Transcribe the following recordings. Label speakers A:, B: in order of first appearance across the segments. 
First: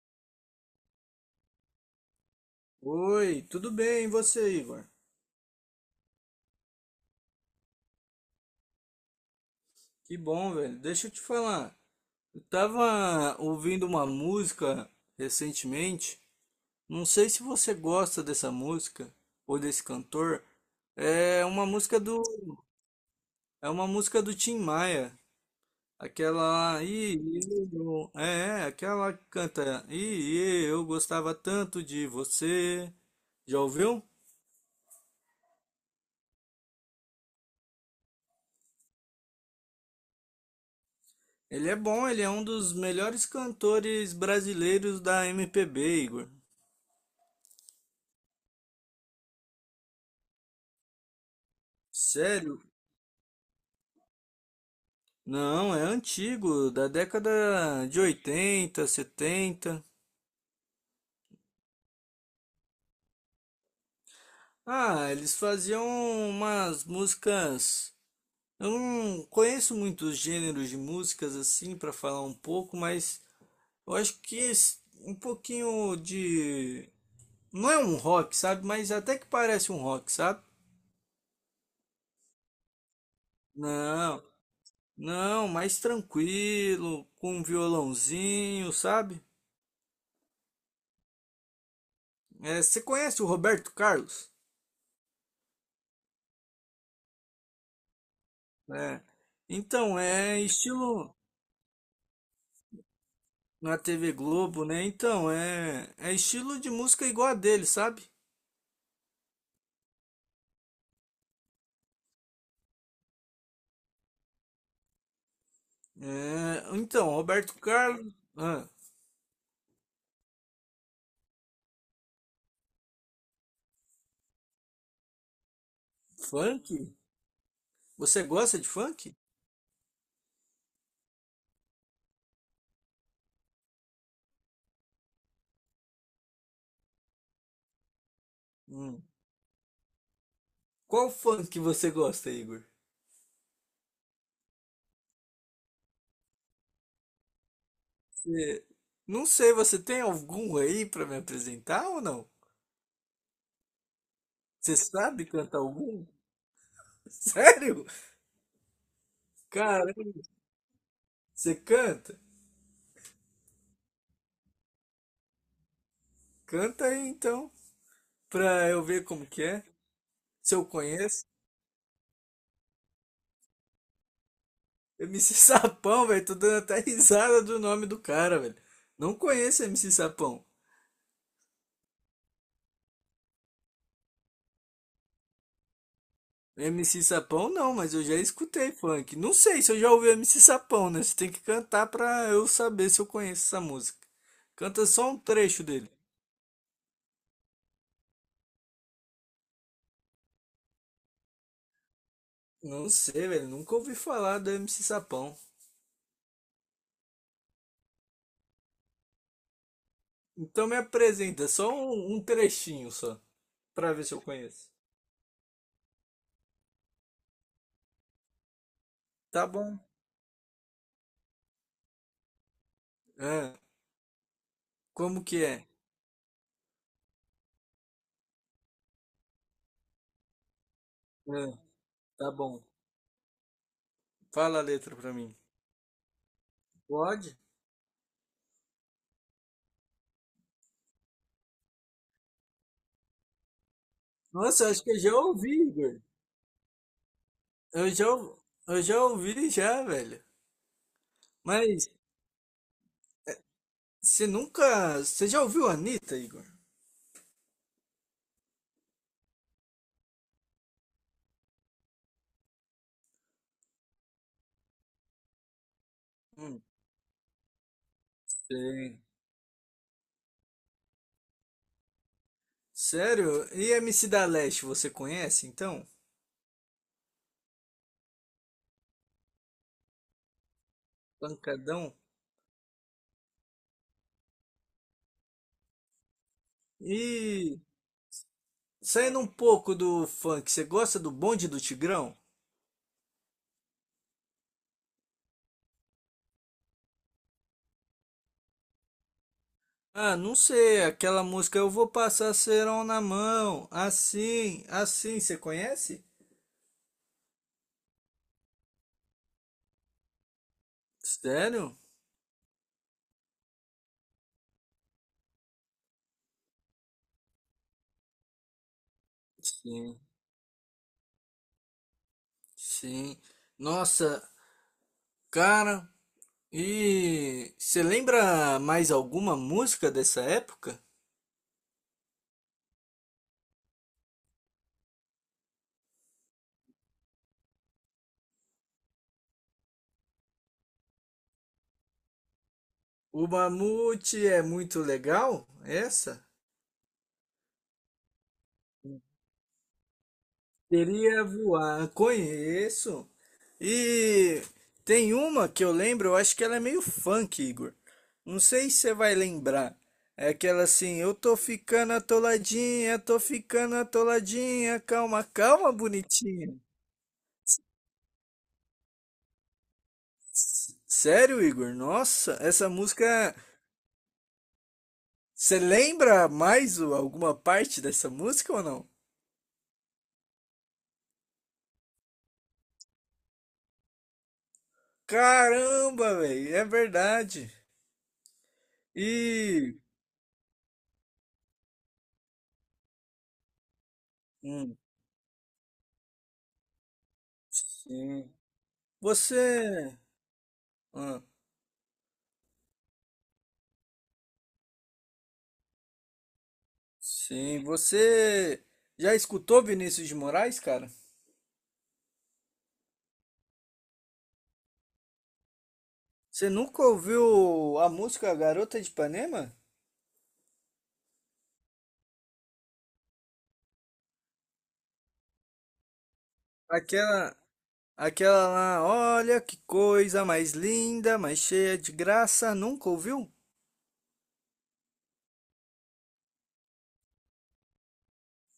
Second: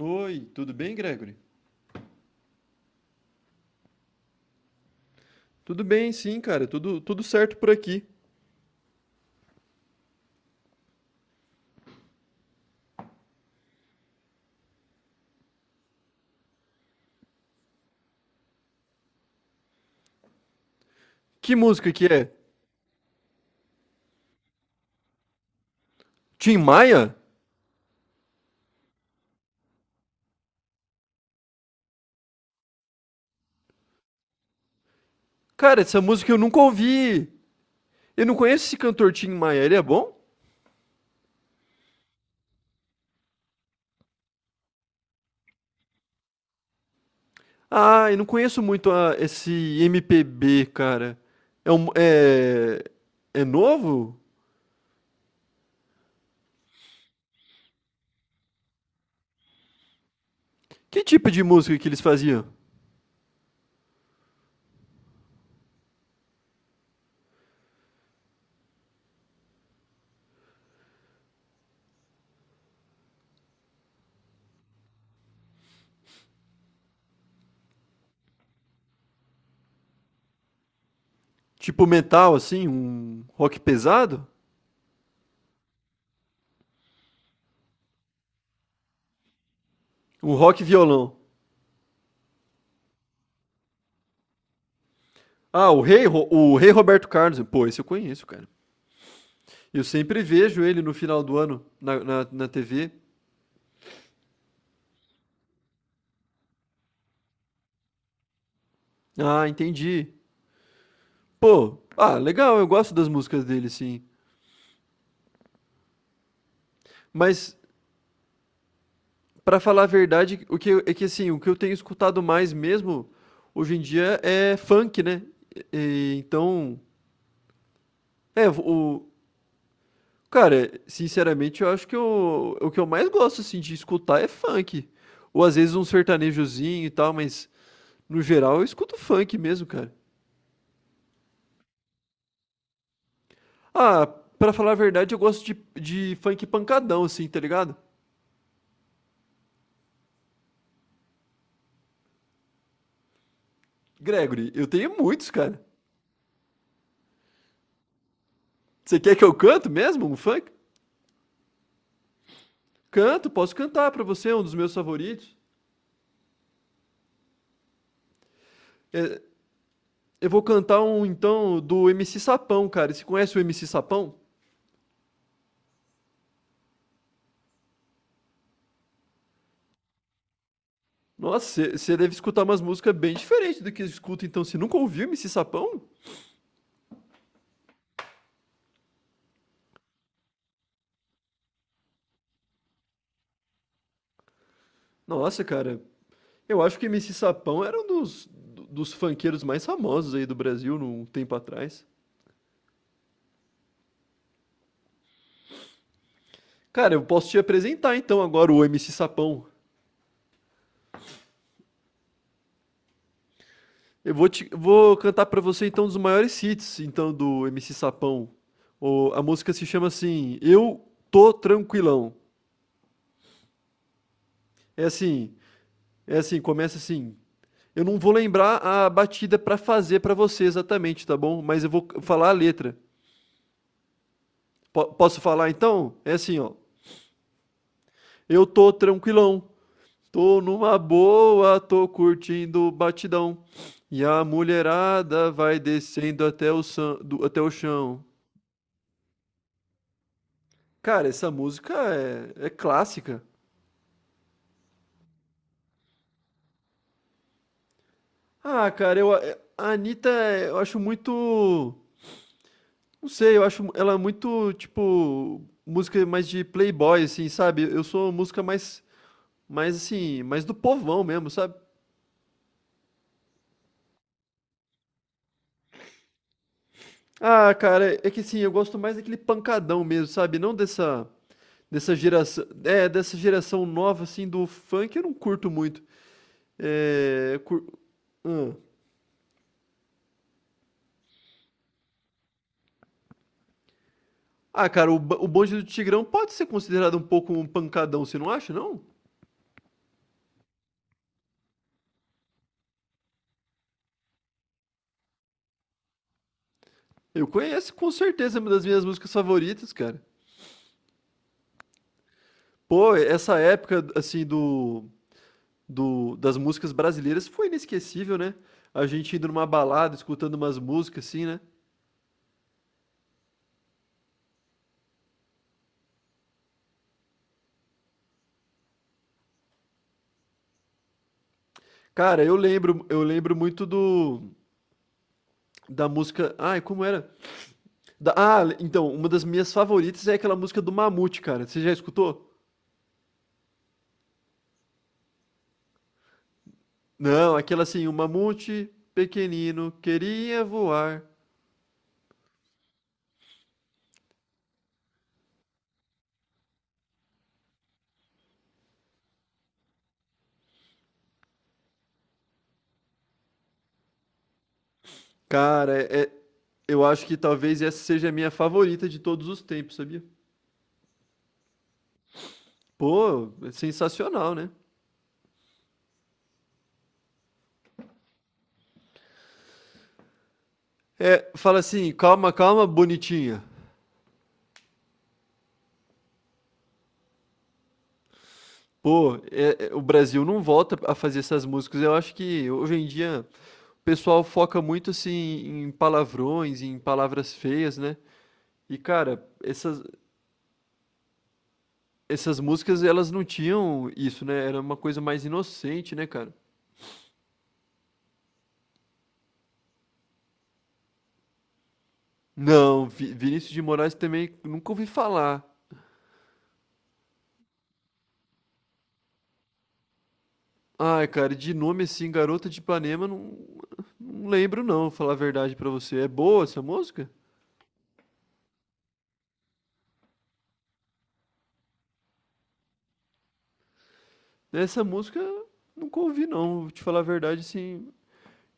A: Oi, tudo bem, Gregory?
B: Oi, tudo bem? E você, Igor?
A: Tudo bem, sim, cara, tudo certo por aqui.
B: Que bom, velho. Deixa eu te falar. Eu tava ouvindo uma música recentemente. Não sei se você gosta dessa música ou desse cantor. É
A: Que
B: uma
A: música
B: música
A: que
B: do
A: é?
B: é uma música do Tim Maia.
A: Tim
B: Aquela
A: Maia?
B: e aquela que canta e eu gostava tanto de você. Já ouviu?
A: Cara, essa música eu nunca ouvi. Eu não conheço esse cantor Tim Maia, ele é bom?
B: Ele é bom, ele é um dos melhores cantores brasileiros da MPB, Igor.
A: Ah, eu não conheço muito esse MPB, cara. É, um,
B: Sério?
A: é, é novo?
B: Não, é antigo, da década de 80, 70.
A: Que tipo de música que eles faziam?
B: Ah, eles faziam umas músicas. Eu não conheço muitos gêneros de músicas assim para falar um pouco, mas eu acho que um pouquinho de. Não é um rock, sabe? Mas até que parece um rock, sabe?
A: Tipo metal, assim? Um rock
B: Não,
A: pesado?
B: não, mais tranquilo, com um violãozinho, sabe?
A: Um rock violão?
B: É, você conhece o Roberto Carlos?
A: O Rei Roberto Carlos. Pô, esse eu conheço, cara.
B: É.
A: Eu
B: Então,
A: sempre
B: é
A: vejo ele no
B: estilo
A: final do ano na TV.
B: na TV Globo, né? Então, é estilo de música igual a dele, sabe?
A: Ah, entendi. Pô, ah, legal, eu gosto das músicas dele, sim.
B: É, então, Roberto
A: Mas,
B: Carlos,
A: pra falar a verdade, é que assim, o que eu tenho escutado mais mesmo hoje em dia é funk, né?
B: funk?
A: Então,
B: Você
A: é,
B: gosta de
A: o
B: funk?
A: cara, sinceramente, eu acho que eu, o que eu mais gosto assim de escutar é funk. Ou às vezes um sertanejozinho e tal, mas no geral eu escuto
B: Hum.
A: funk mesmo, cara.
B: Qual funk você gosta, Igor?
A: Ah, pra falar a verdade, de funk pancadão, assim, tá ligado?
B: Você- não sei, você tem algum aí pra me apresentar ou não?
A: Gregory, eu
B: Você
A: tenho
B: sabe
A: muitos,
B: cantar
A: cara.
B: algum? Sério?
A: Você quer que eu canto
B: Caramba,
A: mesmo um funk?
B: você canta?
A: Canto, posso cantar pra você, é um dos meus favoritos.
B: Canta aí então, pra eu ver
A: É,
B: como que é,
A: eu vou
B: se eu
A: cantar um,
B: conheço.
A: então, do MC Sapão, cara. Você conhece o MC Sapão?
B: MC Sapão, velho. Tô dando até risada do nome do cara, velho. Não conheço MC Sapão.
A: Nossa, você deve escutar umas músicas bem diferentes do que eu escuto, então. Você nunca ouviu MC Sapão?
B: MC Sapão não, mas eu já escutei funk. Não sei se eu já ouvi MC Sapão, né? Você tem que cantar pra eu saber se eu conheço essa música. Canta só um
A: Nossa,
B: trecho
A: cara.
B: dele.
A: Eu acho que MC Sapão era um dos funkeiros mais famosos aí do Brasil num tempo atrás.
B: Não sei, velho. Nunca ouvi falar do MC Sapão.
A: Cara, eu posso te apresentar então agora o MC Sapão.
B: Então me apresenta só um, um trechinho só, pra ver se eu conheço.
A: Vou cantar pra você então um dos maiores hits então do MC Sapão. A
B: Tá
A: música se
B: bom.
A: chama assim, Eu Tô Tranquilão.
B: Ah,
A: É
B: como
A: assim,
B: que é?
A: é assim, começa assim. Eu não vou lembrar a batida pra fazer pra você exatamente, tá bom?
B: Ah,
A: Mas falar
B: tá
A: a
B: bom.
A: letra.
B: Fala a letra pra
A: Posso
B: mim.
A: falar então? É assim, ó.
B: Pode?
A: Eu tô tranquilão, tô numa boa, tô curtindo o batidão. E a
B: Nossa, eu acho que eu já
A: mulherada vai
B: ouvi, Igor.
A: descendo até até o
B: Eu
A: chão.
B: já, ou- eu já ouvi já, velho.
A: Cara, essa música
B: Mas
A: é clássica.
B: você nunca. Você já ouviu a Anitta, Igor?
A: Ah, cara, eu, a A Anitta, eu acho muito. Não sei, eu acho ela muito, tipo, música mais de
B: Hum,
A: playboy, assim, sabe? Eu sou música mais,
B: sim.
A: Mais assim, mais do povão mesmo, sabe?
B: Sério? E MC da Leste, você conhece então?
A: Ah, cara, é que assim, eu gosto mais daquele pancadão mesmo, sabe? Não dessa.
B: Pancadão?
A: Dessa geração nova, assim, do funk, eu não curto muito. É,
B: E
A: cur- hum.
B: saindo um pouco do funk, você gosta do Bonde do Tigrão?
A: Ah, cara, o Bonde do Tigrão pode ser considerado um pouco um pancadão, você não acha, não?
B: Ah, não sei, aquela música Eu Vou Passar Cerol na Mão, assim, assim, você conhece?
A: Eu conheço com certeza uma das minhas músicas favoritas, cara.
B: Sério?
A: Pô, essa época, assim, das músicas brasileiras foi inesquecível, né? A gente indo numa balada,
B: Sim,
A: escutando umas músicas, assim, né?
B: sim. Nossa, cara, e você lembra mais alguma música dessa época?
A: Cara, eu lembro muito do, da música. Ai, como era? Ah, então, uma das minhas favoritas é aquela música do Mamute, cara. Você já escutou?
B: O Mamute é muito legal, essa?
A: Não, aquela assim, o Mamute pequenino queria voar.
B: Queria voar, conheço. E tem uma que eu lembro, eu acho que ela é meio funk, Igor. Não sei se você vai lembrar. É aquela assim, eu tô ficando atoladinha, calma, calma,
A: Cara,
B: bonitinha.
A: eu acho que talvez essa seja a minha favorita de todos os tempos, sabia?
B: Sério, Igor? Nossa, essa
A: Pô,
B: música.
A: é sensacional, né?
B: Você lembra mais alguma parte dessa música ou não?
A: É, fala assim, calma, calma, bonitinha.
B: Caramba, velho, é verdade.
A: Pô, é,
B: E.
A: o Brasil não volta a fazer essas músicas. Eu acho que hoje em dia o pessoal foca
B: Hum,
A: muito assim em palavrões, em palavras feias, né?
B: sim.
A: E, cara, essas,
B: Você. Ah,
A: Essas músicas, elas não tinham isso, né? Era uma coisa mais inocente, né, cara?
B: sim, você já escutou Vinícius de Moraes, cara?
A: Não, Vinícius de Moraes também nunca ouvi falar.
B: Você nunca ouviu a música Garota de Ipanema?
A: Ai, cara, de nome assim, Garota de Ipanema, não, não lembro não, falar a verdade pra você. É boa essa música?
B: Aquela, aquela lá, olha que coisa mais linda, mais cheia de graça, nunca ouviu?
A: Essa música nunca ouvi não, vou te falar a verdade assim.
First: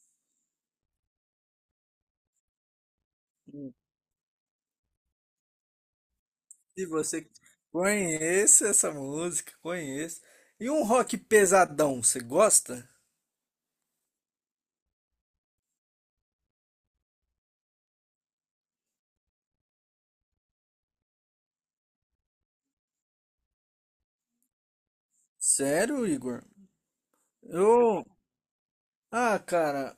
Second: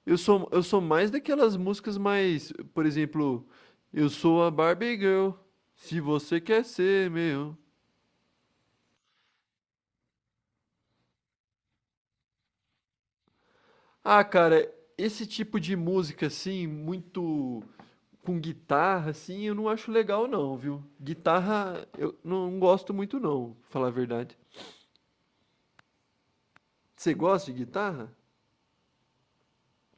A: Eu sou mais daquelas músicas mais, por exemplo, eu sou a Barbie Girl, se você quer
B: Se
A: ser
B: você
A: meu.
B: conhece essa música, conhece. E um rock pesadão, você gosta?
A: Ah, cara, esse tipo de música assim, muito com guitarra assim, eu não acho legal não, viu? Guitarra eu não gosto muito não, pra falar a verdade.
B: Sério, Igor?
A: Você gosta de
B: Eu,
A: guitarra?
B: ah, cara,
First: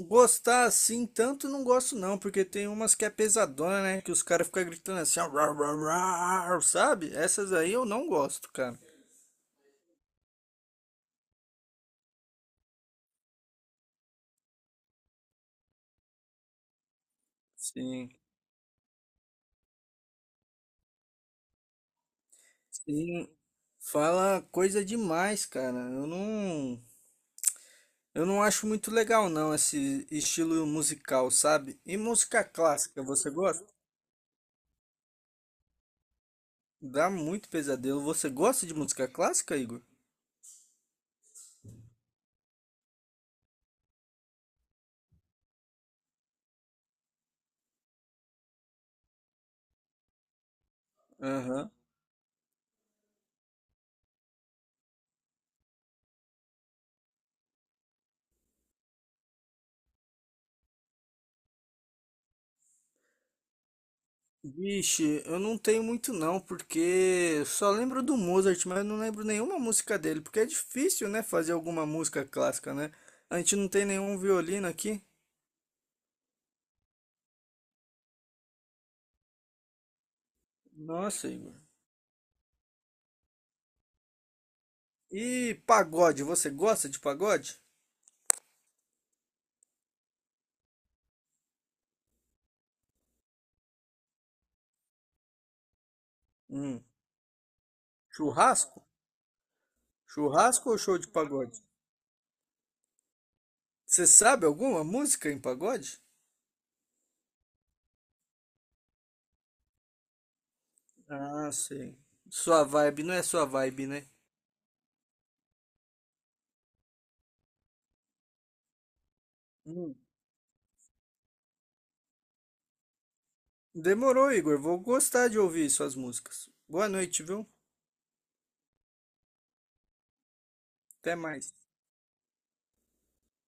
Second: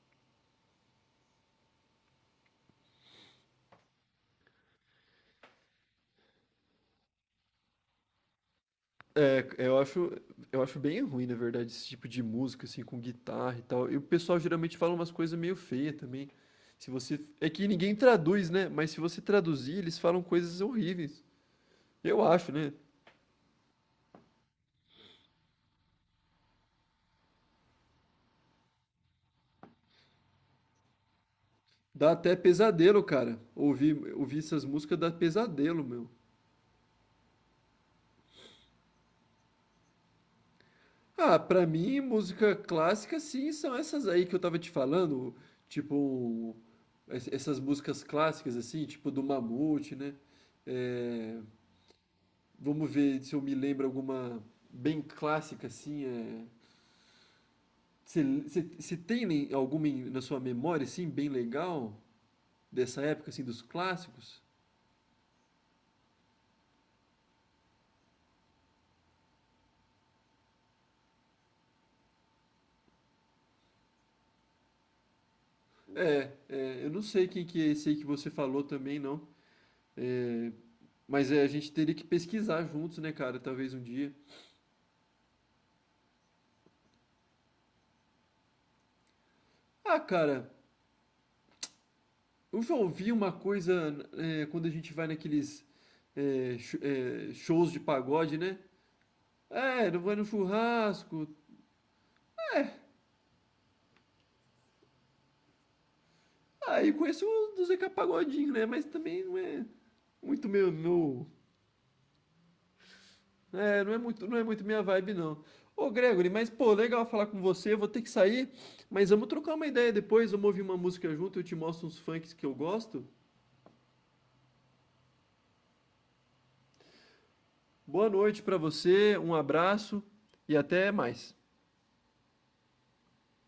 B: gostar assim tanto não gosto não, porque tem umas que é pesadona, né? Que os caras ficam gritando assim, ó, "Rau, rau, rau", sabe? Essas aí eu não gosto, cara.
A: É, eu acho bem ruim, na verdade, esse tipo de música assim com guitarra e tal. E o pessoal geralmente fala umas coisas meio feias também. Se você, é que ninguém
B: Sim,
A: traduz, né? Mas se você traduzir, eles falam coisas horríveis. Eu acho, né?
B: sim. Fala coisa demais, cara. Eu não acho muito legal não esse estilo musical, sabe? E
A: Dá até
B: música
A: pesadelo,
B: clássica, você
A: cara.
B: gosta?
A: Ouvir essas músicas dá pesadelo, meu.
B: Dá muito pesadelo. Você gosta de música clássica, Igor?
A: Ah, pra mim, música clássica, sim, são essas aí que eu tava te falando, tipo, essas músicas clássicas, assim, tipo do Mamute, né? É,
B: Aham.
A: vamos ver se eu me lembro alguma bem clássica, assim, é... Se tem nem- alguma na sua memória, assim, bem legal, dessa época, assim, dos clássicos?
B: Vixe, eu não tenho muito não, porque eu só lembro do Mozart, mas eu não lembro nenhuma música dele, porque é difícil, né, fazer alguma música clássica, né? A gente não tem nenhum violino aqui.
A: É, eu não sei quem que é esse aí que você falou também, não. É,
B: Nossa,
A: mas é, a
B: Igor.
A: gente teria que pesquisar juntos, né, cara? Talvez um dia.
B: E pagode, você gosta de pagode?
A: Ah, cara, eu já ouvi uma coisa é, quando a gente vai naqueles
B: Hum.
A: shows de pagode, né?
B: Churrasco?
A: É, não vai no
B: Churrasco ou show de
A: churrasco.
B: pagode? Você sabe alguma música em pagode?
A: Aí eu conheço o do Zeca Pagodinho, né? Mas também não é muito meu, meu...
B: Ah, sei. Sua vibe não é sua
A: É,
B: vibe, né?
A: não é muito minha vibe, não. Ô, Gregory, mas pô, legal falar com você. Eu vou ter que sair, mas vamos trocar uma ideia depois. Vamos ouvir uma música junto. Eu te mostro uns funks que eu gosto.
B: Demorou, Igor. Vou gostar de ouvir suas músicas. Boa noite, viu?
A: Boa noite pra você, um abraço e até
B: Até
A: mais.
B: mais.